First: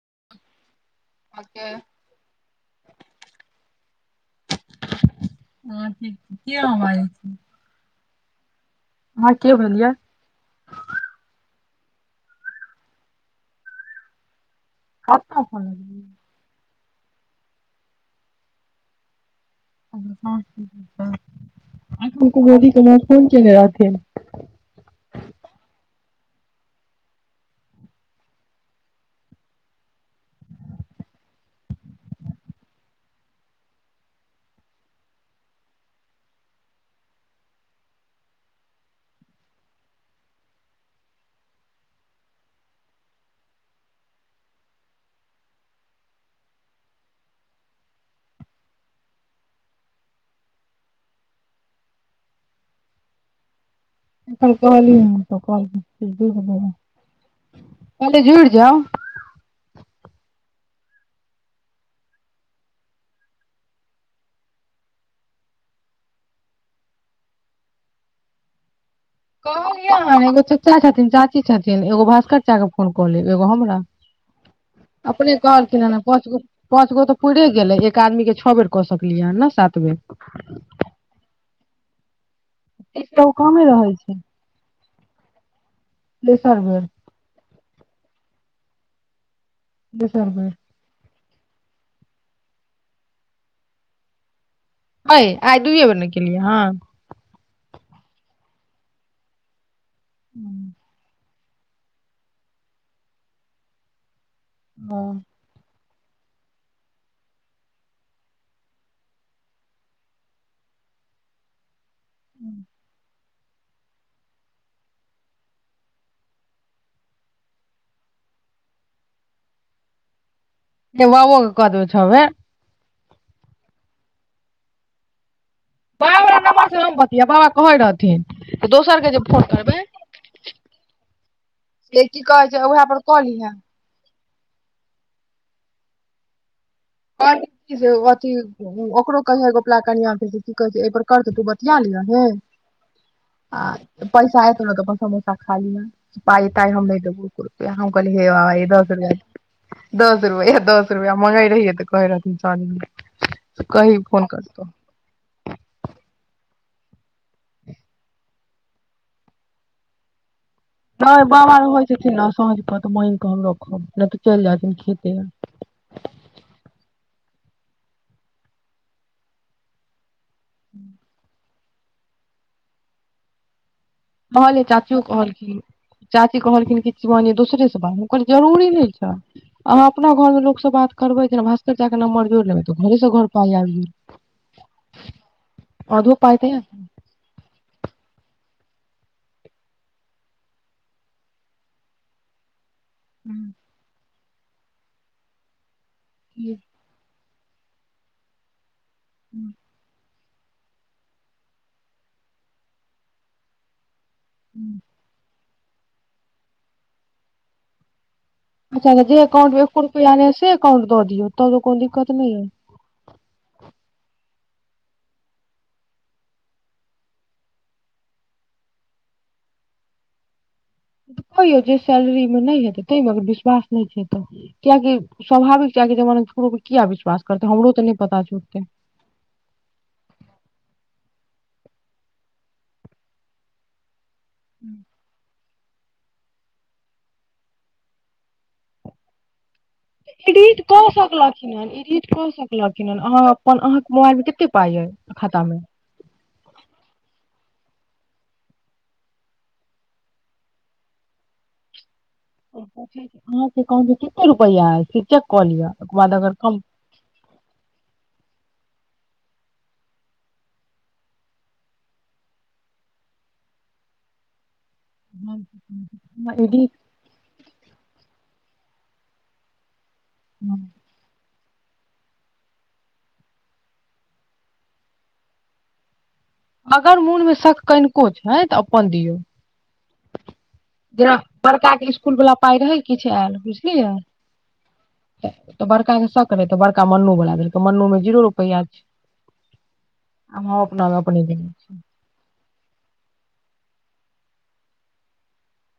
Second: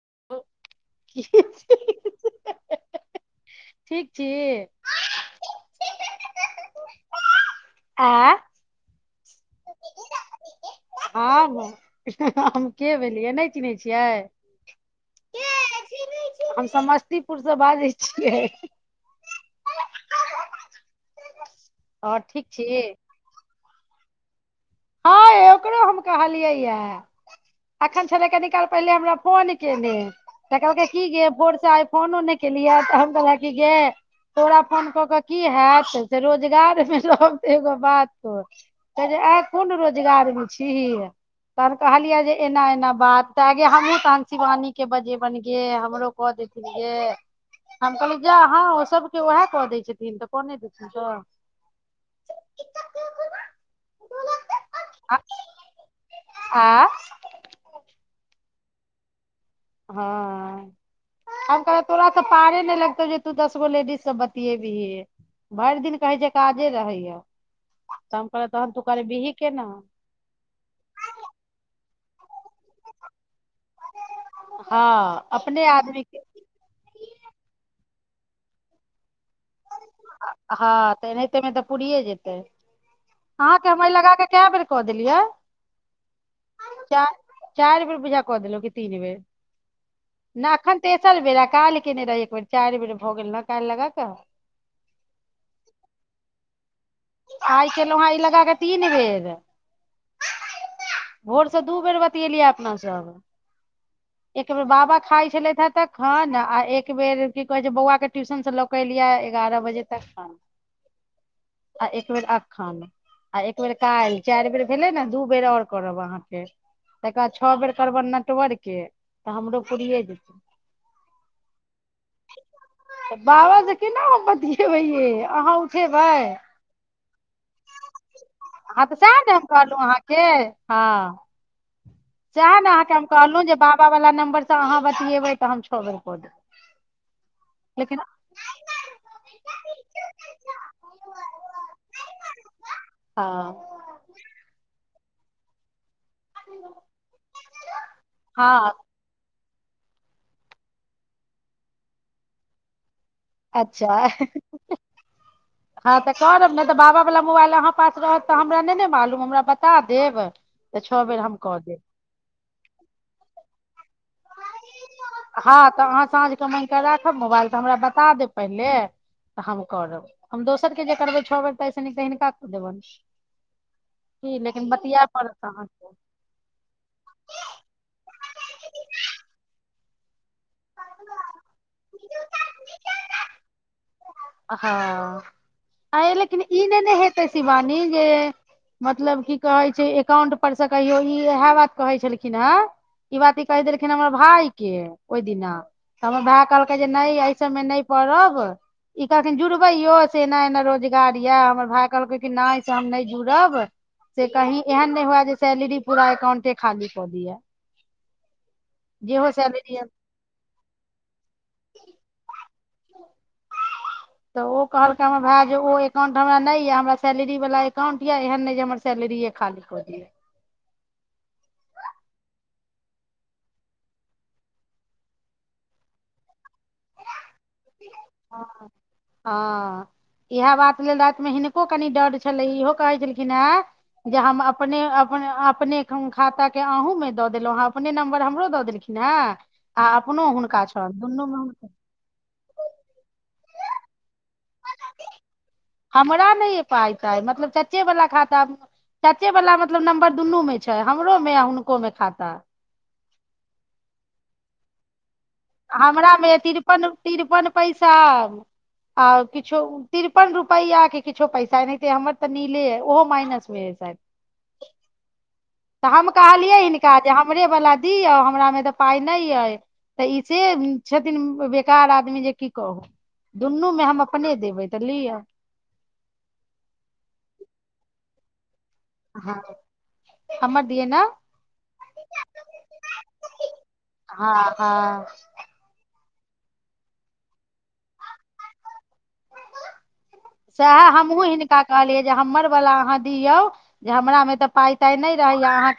[inaudible] की [unintelligible] के छी? ठीक छी आहां बाजय छी आ अहाँ के भेलियै हम के भेलियै नहि चिन्है छियै [unintelligible] समस्तीपुरसँ बाजै छियै [unintelligible] [unintelligible] आओर फोन ठीक छी केने रहथिन हँ ये ओकरो हम कहलियै य एखन छलै कनि काल पहिले हमरा फोन केने तऽ कहलकै की जे भोरसँ आइ फोनो नहि केलियै तऽ हम कहलक कि गे तोरा फोन कऽ कऽ की हैत से रोजगारमे रहब त एगो बातो कोन रोजगारमे छीही तहन कहलियै जे एना एना बात त हमहुँ तहन शिवानी के बजेबनिे गे हमरो कऽ देथिने हम कहलियै ओ सबके ओएह कऽ दै छथिन तऽ कऽ नहि देथिन त आ [unintelligible] जाउ हँ हम कहे तोरा त पारे नहि लगतौ जे तू दस गो लेडीज स बतियेबिहे भरि दिन कहय छैय काजे रहय या त हम क तहन तु कहलिय हन एगो चचा छथिन चाची छथिन एगो भास [unintelligible] एगो हमरा हँ अपने कहलखिन आदमी के पाँच गो पाँच गो तऽ पुईरे गेलै का मी के छओ बेर कऽ सकलियै ह ने सात बेर हँ अनाहिते मे तऽ पूरीए जे तीसटा ओ आहाँ कमे के हम अय रहै लगा छै के कय बेर क देली [unintelligible] [unintelligible] बेर चारि बेर पूजा क देल कि तीन बेर [unintelligible] चल बेरा काल किने रह एक बेर चारि बेर भऽ गेल ने काल्हि लगा क अय आइ दुए बेरने केलियै हँ आइ केलहुँ हेँ अ य लगा कऽ तीन बेर हू भोरसँ दू बेर बतएलियै अपना सब एक बेर बाबा हँ खाइ छलथि ह तक हां ने आ एक बेेर की कहै छैय बौआ के ट्यूशन से लऽ के एलियै एगारह बजे तखन आ एक बेर अखन आ एक बेर काल्हि चारि बेर भेले ने दू बेर आओर करब अहाँके तकर बाद छओ बेर करबनि नटवर् के तऽ हमरो पूरिये जेतै ए व वो के क देबय छओ बेर तऽ बाबा से केना हम बतियेबै यै अहाँ बाबा खेबय वला नम्बर से हम बतीयेएबै कहै रहथिन हँ तऽ दोसर के जे सएह ने फोन हम करबै कहलहुँ से की कहै सयह छै ने उएह अहाँके पर हम कऽ कहलहुँ लिहे जे बाबा वला नम्बर तऽ अहाँ बतियेबै तऽ हम छओ बेर क' देब लेकिन अथी ओकरो कयहैं गोपला कनियाकें की कहै छै एहिपर करते तू बतिया लियही हँ आ पैसा एतै ने तऽ समोसा खालीहन पाइ पाइ हम नै देबौ एको रूपया हम कहलिय भैया हँ ई दस रुपैया दस रुपैया एह दस रुपैया मंगइ रहिययि तऽ कहर इसानी अच्छा हँ तऽ करब ने बाबा बला मोबाइल अहाँ पास रहत तऽ हमरा नए ने मालूम हमरा बता देब तऽ छओ बेर नहि हम बाबा कऽ देब रहइ छथिन ने साँझ क' त' मांगि क' हम रखब नहि त हँ तऽ अहाँ साँझके मगिकऽ राखब मोबाइल तऽ हमरा बता देब पहिले तऽ हम करब हम दोसर के जे करबै छओ बेर तैस नीक हिनका देबैन मानलियै चाचियो कहलखिन अहाँके चाची कहलखिन कि शिवानी दोसरे से बा हम कहलियै जरूरी ठीक छ आहाँ अपना घर मे लोक सं बात करबय की भासकर चच्चाकें नम्बर जोइड़ लेबै तऽ घरेसं घर पाइ आइब जे हँ आय अधो लेकिन पाइ ई नहि क ने हेतै शिवानी जे मतलब की कहय छै एकाउंट पर से कहियो ई इएह बात कहय छलखिन हेँ ई बात ई कहि देलखिन हम भाय के ओहि दिना त हमर भाइ कहलकय जे नहि सभमे नहि परब ई कहलखीन जुरबै यौ एना एना रोजगार यऽ हमर भाय कहलकै कि नहि से हम नहि जुड़ब से कही एहन नहि हुए जे सैलरी पूरा अकाउंटे खाली क' दिए अच्छा त' जे एकाउंटमे एको रूपया रहै छै कांउट दऽ दियौ तऽ कोनो दिक्कत नहि य [inaudible] तऽ ओ कहलकै हमरा भाय जे ओ एकाउंट हमरा नहि यए हमरा सैलरी वला एकाउंट यए एहन नहि जे हमर सैलरिए खाली कऽ दि कहियौ जे सैलरी मे नहि हेतै ताहि मे अगर विश्वासा नहि छै तऽ कियकि स्वाभाविक छै जमाना किया विश्वास करते हमरो तऽ नहि पता छै ओते राति मे हिनको कनि डर छलै इहो कहै छलखिन हे जे हम अपने अपने अपने हम खाताे अहूँमे दऽ देलहुँ हेँ अपने नम्बर हमरो दऽ देलखिन हेँ आ अप एडिट कऽ सकलखिन एडिट कऽ सकलखिन अहाँ अपन अहाँके मोबाइल कते पाय कि खाता मे हमरा नहि पााइ ताय मतलब चाचेवला खाता चाचेवला मतलब नम्बर दुनूमे छै हमरोमे आ हुनकोमे खाता अहाँ के एकाउंट मे कते रुपआ अय ठीक हमरामे तिरपन तिरपन पैसा आ किछो तिरपन रुपैआके किछो पैसा एनाहिते हमर तऽ नीले अइ ओहो माइनस भ तऽ हम कहलियै यदि हिनका जे हमरे वालला दी हमरामेऽ पाय नहि अय तऽ इसे छथिन बेकार आदमी जे की कहू दुनूमे हम अपने देबै तऽ लिअ अगर मोनमे शक कनिको छै तऽ हमर दियै [inaudible] ने जेना बड़का के इसकुल वला पाइ रहै किछु आयल बुझलियै तऽ बड़का के कर त बड़का मनु बड़ा देलकै मनु मे जीरो रुपैआ छै आ हम सएह अपना मे अपने हमहूँ देने हिनका छी कहलियै जे हमरवला अहाँ दियौ जे हमरा मे तऽ पााय ताय नहि रहैया अहाँ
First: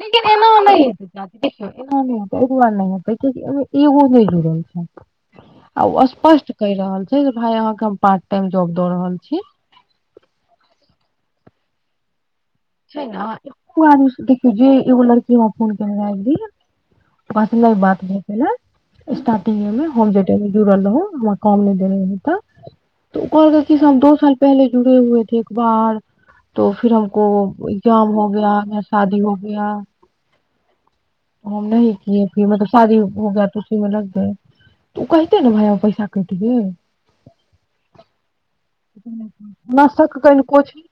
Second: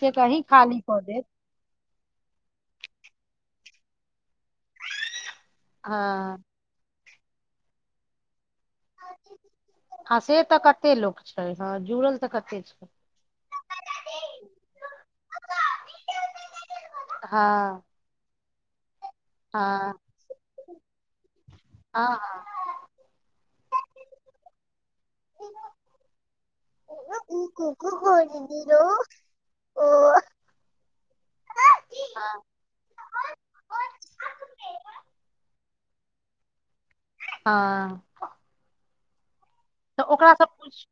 लेकिन एना नय हेतय देखियो एना नय होतय एहि द्वारे नय होयतय कि ईहो बुझय आ ओ हँ असपष्ट कहि रहल भइ अहाँके हम पार्ट टाइम जब दऽ रहल छी अच्छा हँ जूरल त आदमी देखियौ जे एगो लड़की हमरा फन कली बात हँ बात भ प स्टारटिंग मे मे हँ होम थियटर मे जुड़ल रहू व काम नहि देने हँ रहता हँ त कहल कि हम दो साल पहिले जुड़े हुए एक बार त फिर हमको काम हो गया आगे शादी हो गया हम नहि किए फिर मतलब शादी हो ग तऽ उसी मे लग गए तो कहते ने भााय पैसा [unintelligible] हँ [inaudible] तऽ शक ओकरा स कनिको छै पूछही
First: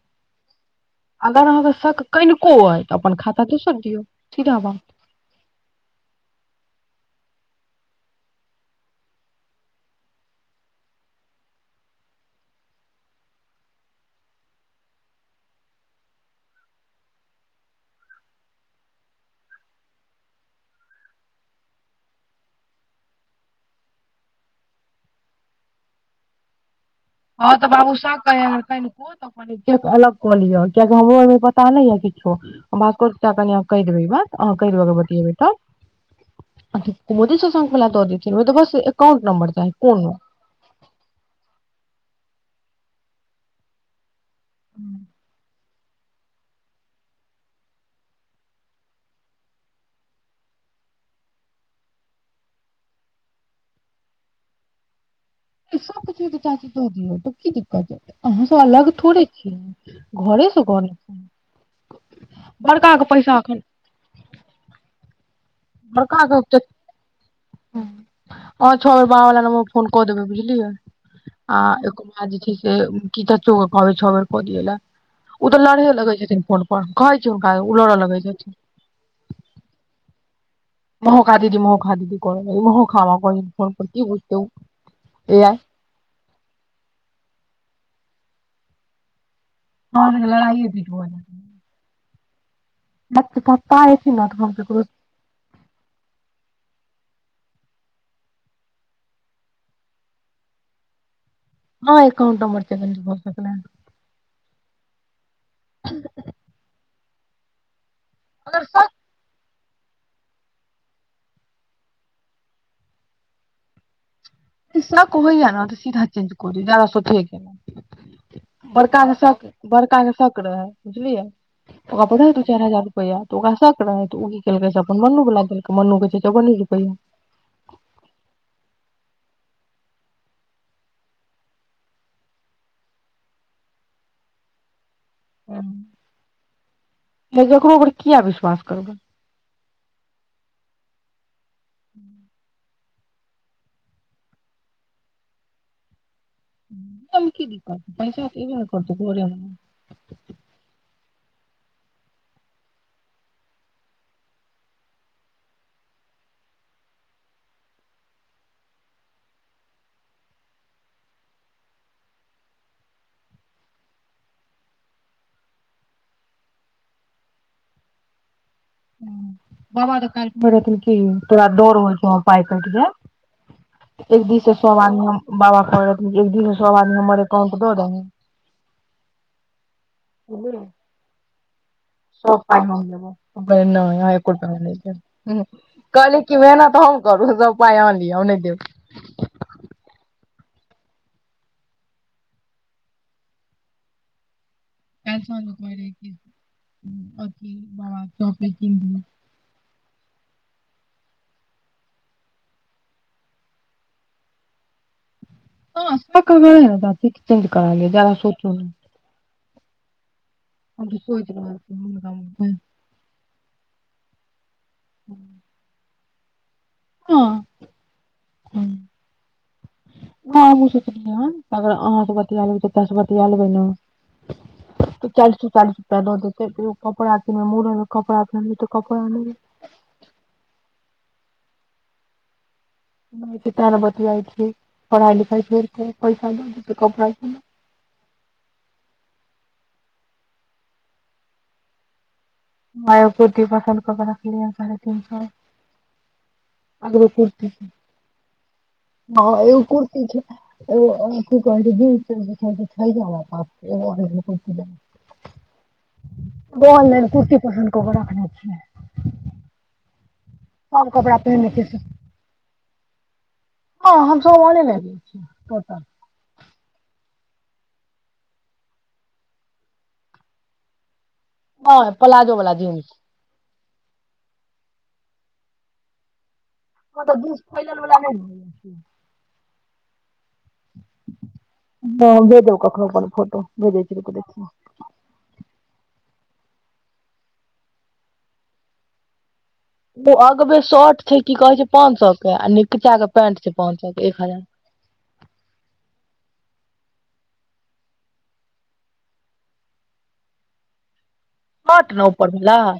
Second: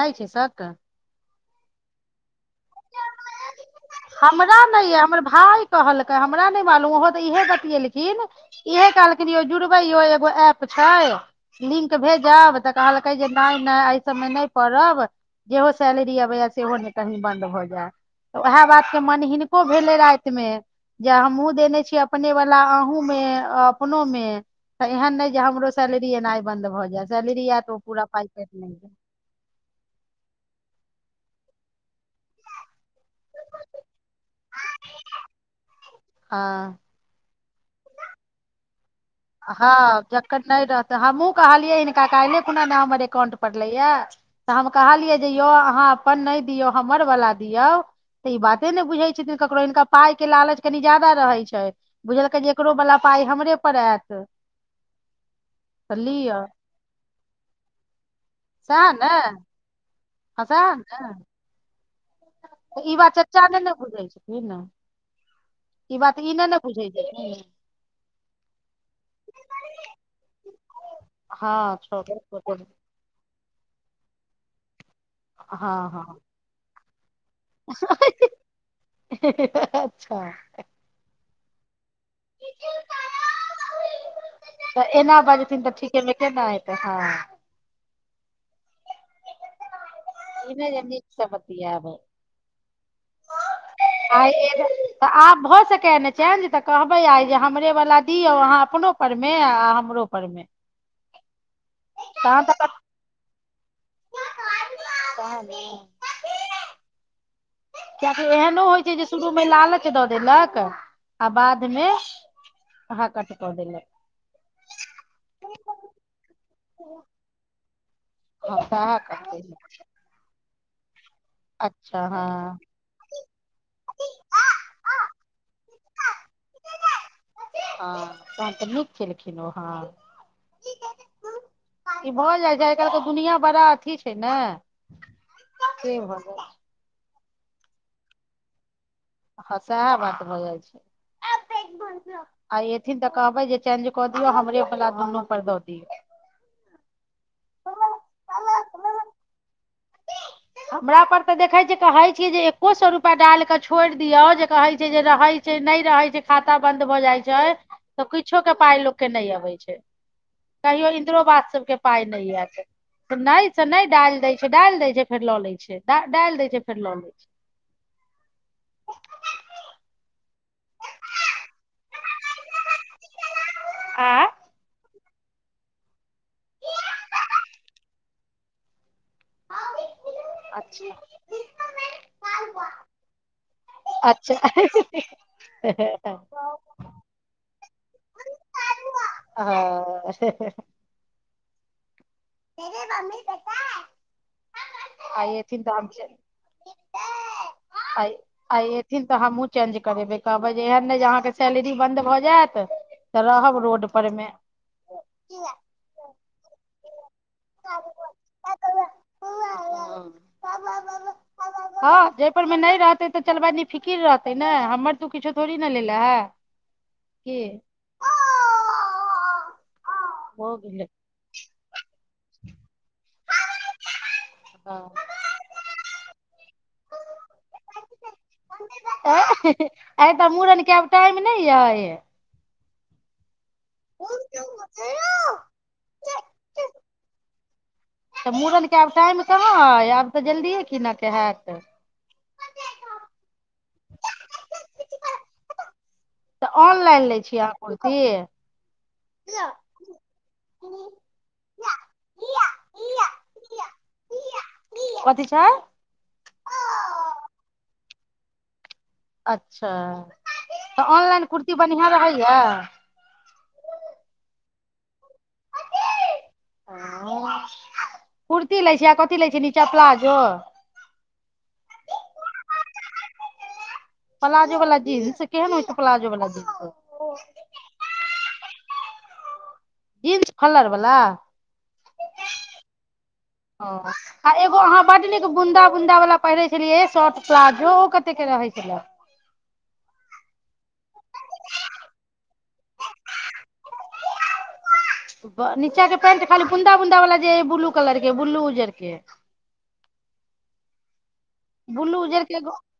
नहि छैय सक क अगर अहाँके शक कनिको अय त अपन खाता क हमरा नहि यै हमर भाय कहलकै हमरा नहि मालूम ओहो इहे बतिलखिन इह कहलखिन यौ जुड़बै यौ एगो एप छैय लिंक भेजब तऽ कहलकै जे नहि नहि एहि सबमे नहि पड़ब जेहो सैलेरी अबैया सेहो ने कही बन्द भ जायऽ ओएह बात के मन हिनको भेलय राति मे जे हमहुं देने छीयय अपने वाला अहुं में अपनो में त एहन ने जे हमरो सैलरी एनाय बंद भ जाय सैलरी हँ तऽ आयत ओ बाबू पूरा सब पाइ कह कटि नहि जाय कनिको त अलग कऽ लिय कियकि हमरो पता नई अई किछो बात कर क कहि देबै ई बात अ कहि देब के बतेबै तऽ हँ मोदी सब तब केला द देथीन ओ त बस एकाउंट नंबर हँ चाही कोनो जकर नहि रहतै हमहु कहलियै हिन का काइले खुना न हमर एकाउंट पड़लैया तऽ हम कहलियै जे यौ अहाँ अपन नहि दियौ हमर वाला दियौ तऽ ई बाते ने बुझे छथिन ककरो हिनका पाई के लालच कनि ज्याददा रहे छैय बुझलकै जे एकरो वाला पााय हमरे पर आयत [inaudible] तऽ [unintelligible] लिअ दियौ त की दिक्कत हय आँहां त अलग थोड़े छियय हां सेहा ने तऽ बड़का ई के बात पैसा चचा एखन नई ने बुझै छथिन ई बात बड़का ई नहि के ने च बुझैत छथिन छओ बेर बाबा वला नम्बर फोन कऽ देबै बुझलियै हँ आ एकर छोटे बाद जे छोटे छैय से की [unintelligible] बेर क दिय लेल ओ त लाड़हे लगई छथीन फोन प प हे हे हे अच्छा मोहखा दीदी मोहोखा दीदी कर ल मह खा फोन ब तऽ एना बाजथिन तऽ ठीकेमे केना हेतै हँ तहन ई लड़ाइये नाई जे बीच भऽ निक स बतियाईब [unintelligible] ने आय तऽ हम ककरो एक आब भ सकय ये नय चेंज तक कहबै आइ जे हमरे वला दियौ अहाँ अपनो पर मे आ हमरो परमे हँ एकाउंट नंबर चली गेलो देखल कहन [inaudible] कियाकि एहनो अगर होइत छै शक जे शुरू में लालच कट दऽ देलक आ बाद मे ह कट कऽ देलक शक होइया आहा के त सीधा चेंज कर दियो ज्यादा सोचहे के नई हँ सएह कहतै छाई बड़का के शोख रहै बुझलियै अच्छा ओकरा हँ पढ़े दू चार हजार रुपैआ तऽ ओकरा शक रह ओ की केलकै से अपन मनू वाला देखकय मन्नू के छैइ चौबन्नी रुपैआ हँ तहन तऽ नीक केलखिन ओ ह ई भऽ जाइ छै आइ काल्हि के दुनिया बड़ा अथी छय नय कि भ जाइय छय नहि ककरो पर किये विश्वास करबै हँ सेहे बात भ जाइ छैइ आये एथिन तऽ कहबै जे चेंज कऽ दियऔ हमरे बला दुनू पर दऽ दियौ की दिक करत प ने करत कोर हमरा पर तऽ देखैत छ कहैत छियै जे एक्को सौ रुपा डाल कऽ छोड़ि दियौ जे कहैत छय जे रहैत छय नहि रहैत छय त खाता बन्द भऽ जाइ छय तऽ किछोके के पाइ लोकके नहि अबै छय कहियो इन्दिरो आवास सभके पाइ नई आयत नहि से नई डालि दैत छय डालि दैत छय फेर लऽ लए छय डालि दै छय फेर लऽ लए छय बाबा त काल्ह कहने रहथिन की तोरा डर होइ छौ हमर पाय कटि जाय आ एक दिस स सब आदमी बाबा त कहने रहथिन कि एक दिस से सब आदमी हमर अकाउंट दऽ दहूँ अच्छा सब पाइ हम लेबौ नहि एको अच्छा रूपैया नई लेबै कहली कि मेहनत हम करू सब पाइ अहां लिअ हम नई देब ह मेरे मम्मी देता है क स कहै कि अथी ब आइ चौके आइ की एथिन तऽ हमहूँ चेंज करेबै कहबै जे एहन नहि जे अहाँके सैलरी बन्द भऽ जायत तऽ रहब रोड पर मे हँ स के दातिक चेंज करा लिया जादा सोचू न ह हँ जयपुर मे छी नई रहतै तऽ चल भाई निफिकी फिर रहतै नय हम्मर तू किछो थोड़ी न लेल ह [inaudible] हँ [unintelligible] हो लालू गेलै चच्चासं बतीया लेबय न त' चालीस सए चालीस रुपैया द खियौ कहियो कपड़ा किनयमे म [unintelligible] अय हे हे हे आये त मुरन कर टाइम नहि अय नहि तन बतिआइ छी पढ़ाई लिखाइ छोइड़कें पैसा द दे [unintelligible] तऽ मूड़नके आब टाइम कहाँ अइ आब तऽ जल्दिए कीनऽ के हैत [unintelligible] तऽ ऑनलाइन लै छियै अहाँ कुर्ती कथी छै [unintelligible] कयमे रखने छियै अच्छा तऽ सब कपड़ा ऑनलाइन पहिनै कुर्ती छियै बढ़िआँ रहैया हँ हम सभ औनेलाइन हं कुर्ती लै छै आ कथी लै छै नीचा प्लााजो हँ प्लााजो वला जीन्स जीन्स केहन होइ छै प्लाजो बला जीन्स कत्ते जीन्स फैलल बला नै रहय हं न्स फलर बला हम भेजब कखनो अपन फोटो ओ भेजै छी रुकू आ देखियौ एगो अहाँ बड नीक बूंदा बुंदा वाला पहिरय छलियै शट प्लाजो ओ कते के रहै छलय ओ अगबे शट छै की कहय छै पाँच सौ के आ नीचाके पेंट छै पाँच सौ के एक हजार नीचा के पेंट खाली बुन्दा बुन्दा वाला जे ब्लू कलर के बुलू उजर के हट न उपर भेलए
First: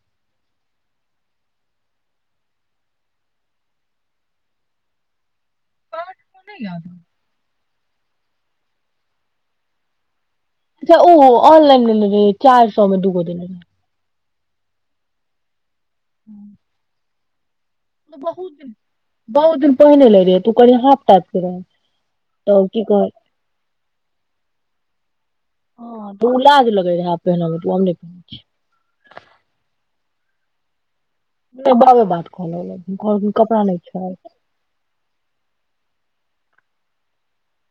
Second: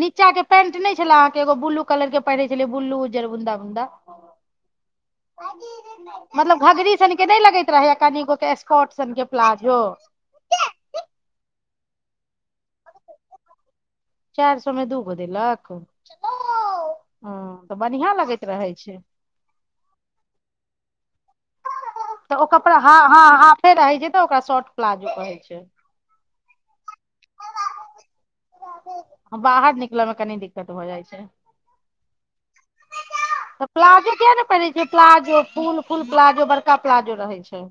नीचाकें पेंट नहि छलय अहाँकें एगो बूलू कलरकें पहिरय छलय बूलू उजर बुन्दा बुन्दा मतलब घघरी सन के नहि लगे रहैय कनीगोकें स्कॉटसनकें प्लाजो अच्छा ओहो आनलाइन लेने रहय चार सौ मे दूगो देने रहय चार सौ मे दूगो देलक [inaudible] हं नै बहुत दिन बहुत दिन पहिने लेलियै तू कहलि होतइ [inaudible] तऽ ओ कपड़ा हा हा हाफे रहि जेतइ ओकरा शॉर्ट प्लाजो कहय छै उ लाज लगय रहय पहिनयमे आब नै पहिनय छियै लमे कनी दिक्कत भ' जाइ छै नहि बाबे बात कहलग लखिन कहलखिन कपड़ा तऽ नहि छै फुल प्लाजो बड़का प्लाजो रहय छै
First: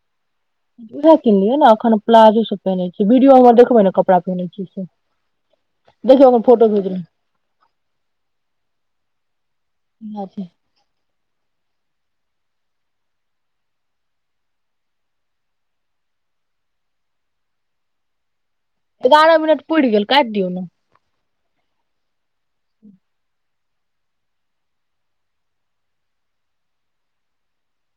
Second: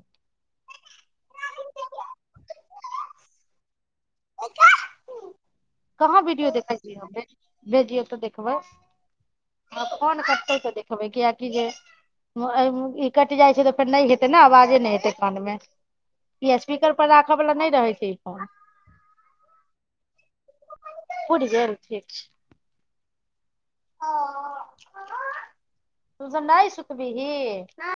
उएह किनलियै ने अखन प्लाजो सब पहिने छै वीडियो आओरमे देखबै ने कप ड़ा पेनहय छीयै से कहाँ देखियौ ओकर वीडियो फोटो देखै छियै भेजलौं हम भेजियौ तऽ देखबय फोन इहै छै करतै तऽ देखबय कियाकी जे ई कटि जाइ छै तऽ फेर नहि हेतै ने आवाजे नहि हेतै कान मे ई स्पीकर पर राखय बला नहि रहय छै ई फोन एगारह मिनट पूइड़ गेल काइट दिऔ ने पूइड़ गेल ठीक छै तू सब नहि सुतबीहीं